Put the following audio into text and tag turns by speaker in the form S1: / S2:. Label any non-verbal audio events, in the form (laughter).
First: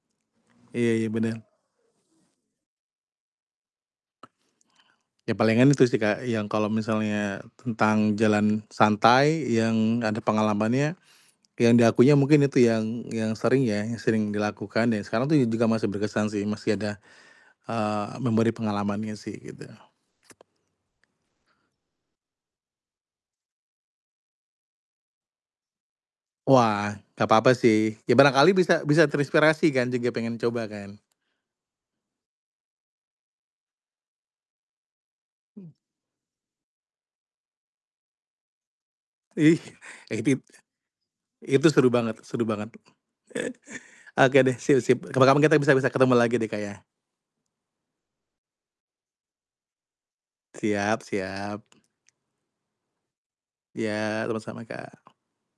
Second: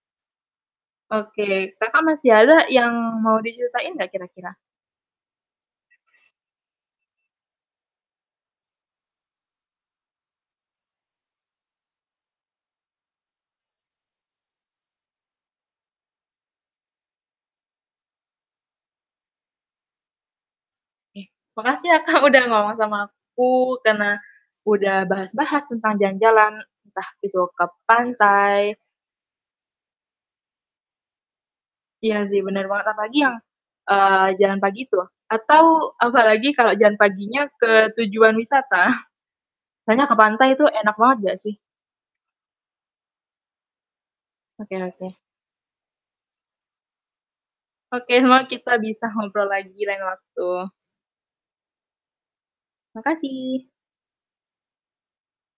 S1: Iya ya, bener.
S2: Oke, Kakak masih ada yang mau diceritain gak kira-kira?
S1: Ya palingan itu sih Kak, yang kalau misalnya tentang jalan santai, yang gak ada pengalamannya, yang di akunya mungkin itu yang yang sering ya, yang sering dilakukan ya, sekarang tuh juga masih berkesan sih, masih ada, eee, memberi pengalamannya sih, gitu.
S2: Oke, makasih ya Kak, udah ngomong sama aku, karena udah bahas-bahas tentang jalan-jalan,
S1: Wah,
S2: entah
S1: gak
S2: itu
S1: apa-apa
S2: ke
S1: sih. Ya barangkali
S2: pantai
S1: bisa bisa terinspirasi kan, juga pengen coba kan.
S2: Iya sih, bener banget, apalagi yang, eee, jalan pagi itu, atau
S1: Mh
S2: apalagi kalau jalan paginya ke tujuan wisata, (chuckles)
S1: Ih!
S2: soalnya ke
S1: Ed it
S2: pantai itu enak banget gak sih?
S1: itu seru banget, seru banget. (chuckles) Oke deh,
S2: Oke
S1: sip sip.
S2: oke.
S1: Kapan-kapan kita bisa bisa ketemu lagi deh Kak, ya.
S2: Oke, semoga kita bisa ngobrol lagi lain waktu.
S1: Siap, siap.
S2: Makasih.
S1: Ya, sama-sama Kak.